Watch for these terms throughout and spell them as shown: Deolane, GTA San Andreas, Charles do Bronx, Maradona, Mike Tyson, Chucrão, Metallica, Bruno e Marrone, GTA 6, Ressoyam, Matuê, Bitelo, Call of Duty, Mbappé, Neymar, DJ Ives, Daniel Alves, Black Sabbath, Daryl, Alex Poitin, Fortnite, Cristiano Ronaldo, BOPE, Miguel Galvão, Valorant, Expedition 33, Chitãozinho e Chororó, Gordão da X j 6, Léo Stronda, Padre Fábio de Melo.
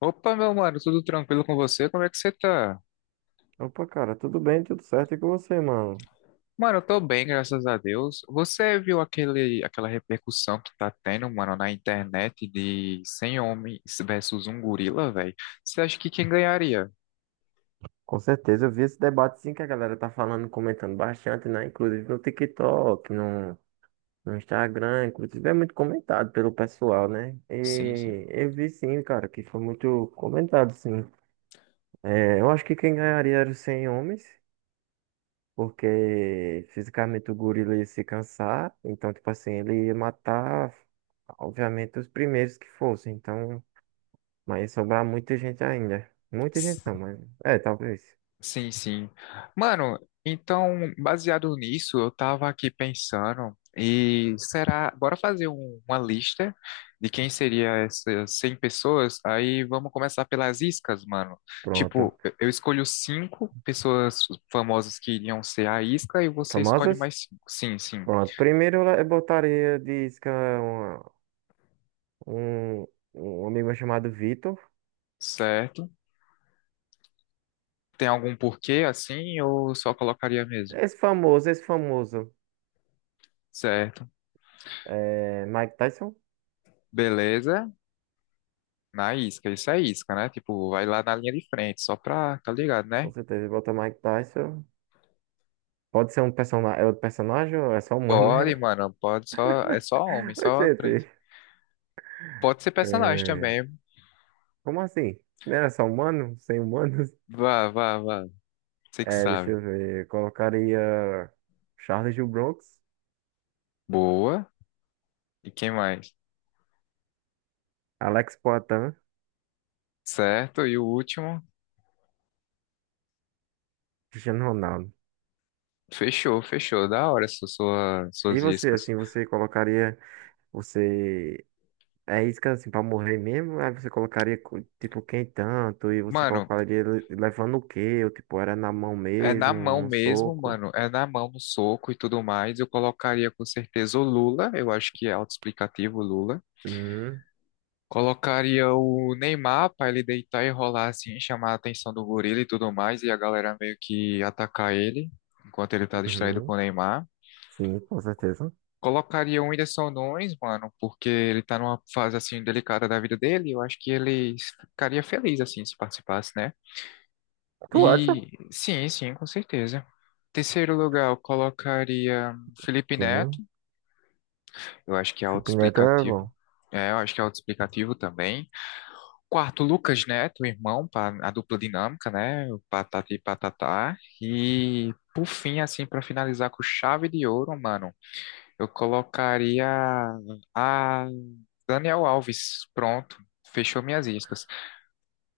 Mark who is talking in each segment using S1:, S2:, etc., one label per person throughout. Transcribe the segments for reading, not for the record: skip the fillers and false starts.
S1: Opa, meu mano, tudo tranquilo com você? Como é que você tá?
S2: Opa, cara, tudo bem, tudo certo e com você, mano?
S1: Mano, eu tô bem, graças a Deus. Você viu aquela repercussão que tá tendo, mano, na internet de 100 homens versus um gorila, velho? Você acha que quem ganharia?
S2: Com certeza, eu vi esse debate sim que a galera tá falando, comentando bastante, né? Inclusive no TikTok, no Instagram, inclusive é muito comentado pelo pessoal, né?
S1: Sim,
S2: E eu vi sim, cara, que foi muito comentado, sim. É, eu acho que quem ganharia era os 100 homens, porque fisicamente o gorila ia se cansar, então, tipo assim, ele ia matar, obviamente, os primeiros que fossem, então... Mas sobrar muita gente ainda. Muita gente não,
S1: sim.
S2: mas. É, talvez.
S1: Sim, sim. Mano, então, baseado nisso, eu tava aqui pensando, e será, bora fazer uma lista de quem seria essas 100 pessoas? Aí vamos começar pelas iscas, mano.
S2: Pronto.
S1: Tipo, eu escolho cinco pessoas famosas que iriam ser a isca e você escolhe
S2: Famosas?
S1: mais cinco. Sim, sim.
S2: Pronto. Primeiro eu botaria de isca um, um, um amigo meu chamado Vitor.
S1: Certo. Tem algum porquê assim ou só colocaria mesmo?
S2: Esse famoso, esse famoso.
S1: Certo.
S2: É Mike Tyson.
S1: Beleza. Na isca, isso é isca, né? Tipo, vai lá na linha de frente, só pra, tá ligado, né?
S2: Com certeza, bota Mike Tyson. Pode ser um personagem. É outro personagem ou é só humano,
S1: Pode,
S2: né?
S1: mano, pode só. É só homem,
S2: Ô,
S1: só três.
S2: gente.
S1: Pode ser personagem
S2: É...
S1: também.
S2: Como assim? Não era só humano? Sem humanos?
S1: Vá, vá, vá. Você que
S2: É, deixa
S1: sabe.
S2: eu ver. Colocaria Charles do Bronx,
S1: Boa. E quem mais?
S2: Alex Poitin.
S1: Certo, e o último.
S2: Cristiano Ronaldo.
S1: Fechou, fechou. Da hora
S2: E
S1: suas
S2: você,
S1: iscas.
S2: assim, você colocaria, você é isca, assim, pra morrer mesmo? Aí você colocaria, tipo, quem tanto? E você
S1: Mano,
S2: colocaria levando o quê? Ou, tipo, era na mão
S1: é
S2: mesmo,
S1: na mão
S2: num
S1: mesmo,
S2: soco?
S1: mano. É na mão, no soco e tudo mais. Eu colocaria com certeza o Lula. Eu acho que é autoexplicativo o Lula.
S2: Hum,
S1: Colocaria o Neymar pra ele deitar e rolar assim, chamar a atenção do gorila e tudo mais, e a galera meio que atacar ele, enquanto ele tá distraído
S2: uhum.
S1: com o Neymar.
S2: Sim, com certeza.
S1: Colocaria o Whindersson Nunes, mano, porque ele tá numa fase assim delicada da vida dele, eu acho que ele ficaria feliz assim se participasse, né?
S2: Tu acha?
S1: E sim, sim, com certeza. Terceiro lugar, eu colocaria Felipe
S2: Sim.
S1: Neto, eu acho que é
S2: Supineta é
S1: autoexplicativo.
S2: bom.
S1: É, eu acho que é autoexplicativo também. Quarto, Lucas Neto, irmão, para a dupla dinâmica, né? O Patati e Patatá. E por fim, assim, para finalizar com chave de ouro, mano, eu colocaria a Daniel Alves. Pronto, fechou minhas iscas.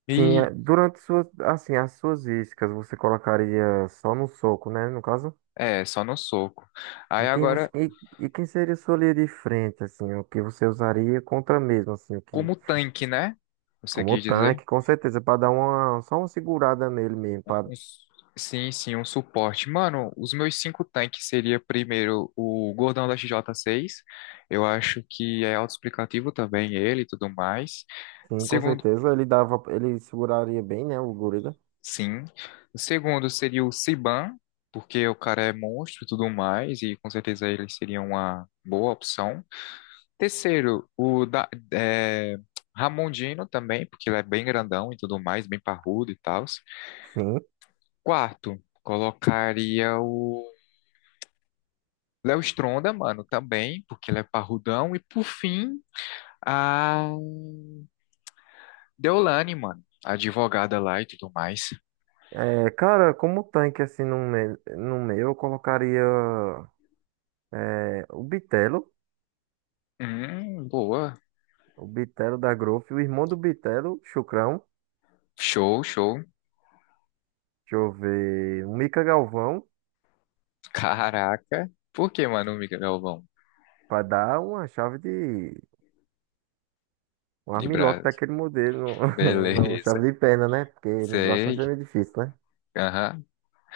S2: Sim, é,
S1: E
S2: durante suas, assim, as suas iscas, você colocaria só no soco, né, no caso?
S1: é, só no soco. Aí
S2: E quem você,
S1: agora,
S2: e quem seria sua linha de frente, assim, o que você usaria contra mesmo, assim, o que
S1: como tanque, né? Você
S2: Como o
S1: quis dizer?
S2: tanque, com certeza, para dar uma, só uma segurada nele mesmo. Pra,
S1: Um s- Sim, sim, um suporte. Mano, os meus cinco tanques seria primeiro o Gordão da XJ6. Eu acho que é autoexplicativo também ele e tudo mais.
S2: sim, com
S1: Segundo,
S2: certeza, ele dava, ele seguraria bem, né, o gorila.
S1: sim. O segundo seria o Siban, porque o cara é monstro e tudo mais, e com certeza ele seria uma boa opção. Terceiro, o da, é, Ramondino também, porque ele é bem grandão e tudo mais, bem parrudo e tal.
S2: Sim.
S1: Quarto, colocaria o Léo Stronda, mano, também, porque ele é parrudão. E por fim, a Deolane, mano, a advogada lá e tudo mais.
S2: É, cara, como tanque, assim, no meu eu colocaria é,
S1: Boa.
S2: o Bitelo da Growth, o irmão do Bitelo, Chucrão.
S1: Show, show.
S2: Deixa eu ver, o Mica Galvão,
S1: Caraca. Por que, mano, Miguel Galvão?
S2: para dar uma chave de... Um
S1: De
S2: armlock
S1: Brás.
S2: daquele modelo, não, uma
S1: Beleza.
S2: chave de perna, né? Porque no braço vai ser
S1: Sei.
S2: meio difícil, né?
S1: Aham.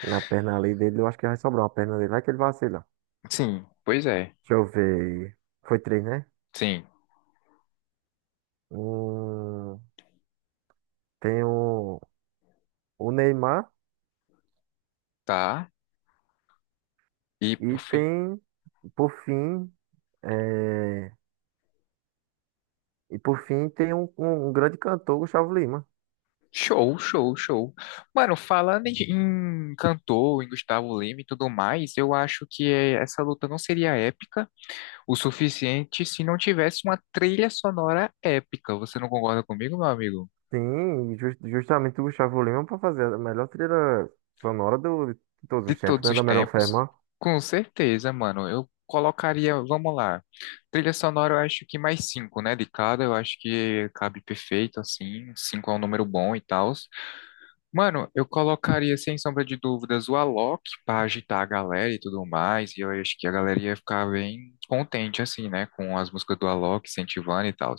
S2: Na perna ali dele, eu acho que vai sobrar uma perna dele, vai que ele vacila.
S1: Sim, pois é.
S2: Deixa eu ver. Foi três, né?
S1: Sim,
S2: Um tem o Neymar
S1: tá. E
S2: e
S1: por fim,
S2: tem, por fim, é, e por fim tem um grande cantor, Gustavo Lima.
S1: show, show, show. Mano, falando em, em cantor, em Gustavo Lima e tudo mais, eu acho que eh, essa luta não seria épica o suficiente se não tivesse uma trilha sonora épica. Você não concorda comigo, meu amigo?
S2: Sim, justamente o Gustavo Lima para fazer a melhor trilha sonora do, de todos
S1: De
S2: os tempos,
S1: todos
S2: né?
S1: os
S2: Da melhor
S1: tempos?
S2: forma.
S1: Com certeza, mano. Eu colocaria, vamos lá. Trilha sonora eu acho que mais cinco, né? De cada, eu acho que cabe perfeito, assim. Cinco é um número bom e tal. Mano, eu colocaria, sem sombra de dúvidas, o Alok pra agitar a galera e tudo mais. E eu acho que a galera ia ficar bem contente, assim, né? Com as músicas do Alok, incentivando e tal.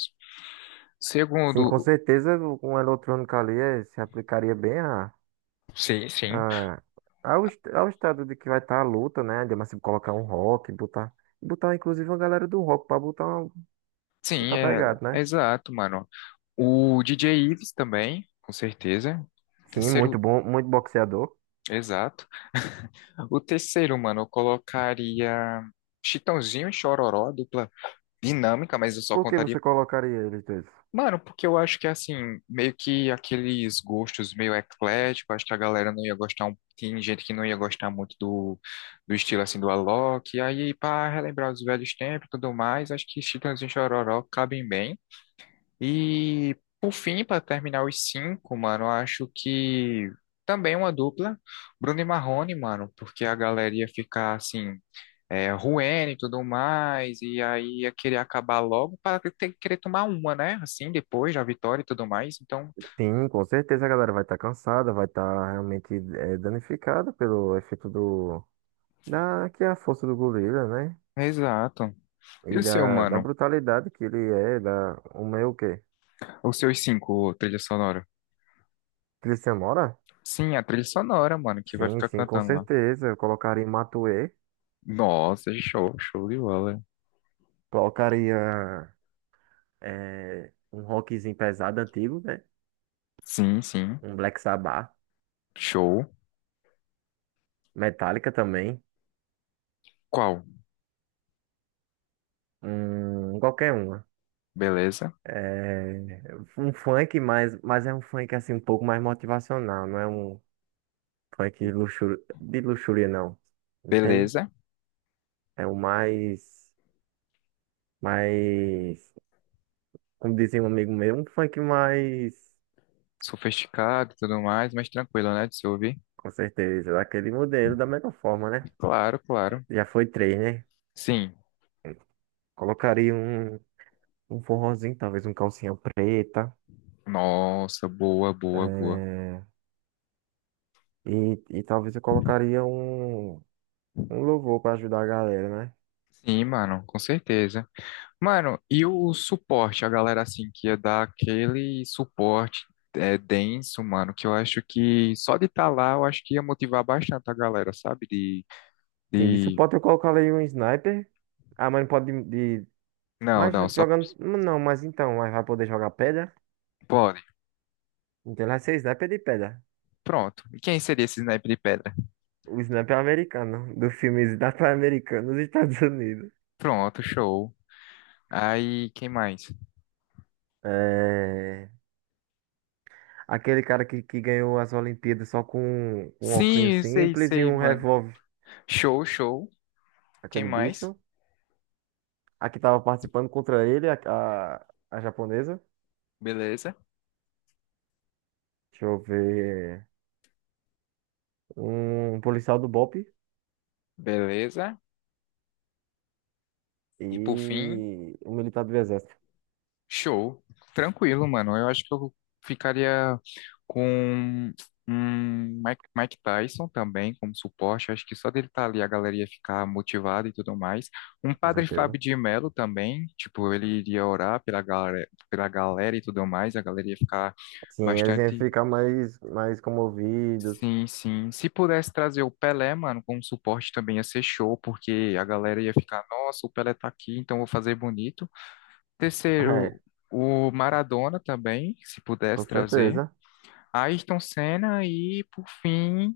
S2: Sim, com
S1: Segundo,
S2: certeza com a eletrônica ali eh, se aplicaria bem
S1: sim, sim,
S2: a, ao estado de que vai estar a luta, né? De, mas se colocar um rock, botar inclusive uma galera do rock para botar.
S1: Sim,
S2: Tá
S1: é,
S2: pegado,
S1: é
S2: né?
S1: exato, mano. O DJ Ives também, com certeza.
S2: Sim, muito
S1: Terceiro,
S2: bom, muito boxeador.
S1: exato. O terceiro, mano, eu colocaria Chitãozinho e Chororó, dupla dinâmica, mas eu só
S2: Por que você
S1: contaria.
S2: colocaria eles dois?
S1: Mano, porque eu acho que assim, meio que aqueles gostos meio eclético, acho que a galera não ia gostar, tem gente que não ia gostar muito do, do estilo assim do Alok, e aí para relembrar os velhos tempos e tudo mais, acho que Chitãozinho e Chororó cabem bem. E por fim, para terminar os cinco, mano, eu acho que também uma dupla, Bruno e Marrone, mano, porque a galera ia ficar assim, é, ruim e tudo mais, e aí ia querer acabar logo para ter, querer tomar uma, né? Assim, depois da vitória e tudo mais. Então,
S2: Sim, com certeza a galera vai estar cansada, vai estar realmente eh, danificada pelo efeito do da que é a força do gorila, né?
S1: exato.
S2: E
S1: E o seu,
S2: da
S1: mano?
S2: brutalidade que ele é, da o meu o quê?
S1: Os seus cinco, trilha sonora?
S2: Cristian Mora?
S1: Sim, a trilha sonora, mano, que vai
S2: Sim,
S1: ficar
S2: sim, com
S1: cantando lá.
S2: certeza. Eu colocaria Matuê,
S1: Nossa, show, show de bola.
S2: colocaria eh, um rockzinho pesado antigo, né?
S1: Sim, sim.
S2: Um Black Sabbath,
S1: Show.
S2: Metallica também,
S1: Qual?
S2: um qualquer um.
S1: Beleza?
S2: É, um funk, mas é um funk assim um pouco mais motivacional, não é um funk de luxúria, não. Entende?
S1: Beleza.
S2: É o mais, mais, como dizia um amigo meu, um funk mais,
S1: Sofisticado e tudo mais, mas tranquilo, né, de se ouvir?
S2: com certeza, daquele modelo da melhor forma, né?
S1: Claro, claro.
S2: Já foi três, né?
S1: Sim.
S2: Colocaria um, um forrozinho, talvez um calcinha preta,
S1: Nossa, boa, boa, boa.
S2: é, e talvez eu colocaria um, um louvor pra ajudar a galera, né?
S1: Sim, mano, com certeza. Mano, e o suporte, a galera assim que ia dar aquele suporte é, denso, mano, que eu acho que só de estar lá, eu acho que ia motivar bastante a galera, sabe?
S2: Sim, de
S1: De...
S2: suporte eu colocar ali um sniper. Ah, mas não pode de.
S1: Não,
S2: Mas
S1: não, só
S2: jogando. Não, mas então, mas vai poder jogar pedra?
S1: pode.
S2: Então ele vai ser sniper de pedra.
S1: Pronto. E quem seria esse naipe de pedra?
S2: O sniper americano, do filme Sniper Americano nos Estados Unidos.
S1: Pronto, show. Aí, quem mais?
S2: É. Aquele cara que ganhou as Olimpíadas só com um, um óculos
S1: Sim, sei,
S2: simples e
S1: sei,
S2: um
S1: mano.
S2: revólver.
S1: Show, show. Quem
S2: Aquele
S1: mais?
S2: bicho. A que tava participando contra ele, a japonesa.
S1: Beleza,
S2: Deixa eu ver. Um policial do BOPE
S1: beleza. E por fim,
S2: e um militar do exército,
S1: show. Tranquilo, mano. Eu acho que eu ficaria com um Mike Tyson também como suporte. Eu acho que só dele estar ali a galera ia ficar motivada e tudo mais. Um
S2: com
S1: Padre
S2: certeza.
S1: Fábio de Melo também. Tipo, ele iria orar pela galera e tudo mais. A galera ia ficar
S2: Sim, eles iam
S1: bastante.
S2: ficar mais, mais comovidos.
S1: Sim, sim. Se pudesse trazer o Pelé, mano, como suporte também ia ser show, porque a galera ia ficar, nossa, o Pelé tá aqui, então vou fazer bonito. Terceiro,
S2: É,
S1: o Maradona também, se
S2: com
S1: pudesse trazer.
S2: certeza.
S1: Ayrton Senna e, por fim,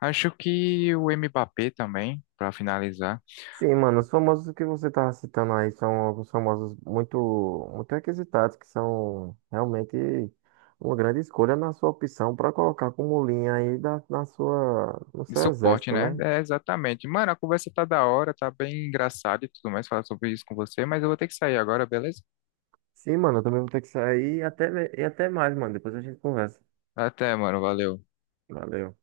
S1: acho que o Mbappé também, pra finalizar.
S2: Sim, mano, os famosos que você tá citando aí são alguns famosos muito, muito requisitados, que são realmente uma grande escolha na sua opção para colocar como linha aí da, na sua, no
S1: De
S2: seu
S1: suporte,
S2: exército,
S1: né?
S2: né?
S1: É, exatamente. Mano, a conversa tá da hora, tá bem engraçada e tudo mais, falar sobre isso com você, mas eu vou ter que sair agora, beleza?
S2: Sim, mano, eu também vou ter que sair e até mais, mano. Depois a gente conversa.
S1: Até, mano, valeu.
S2: Valeu.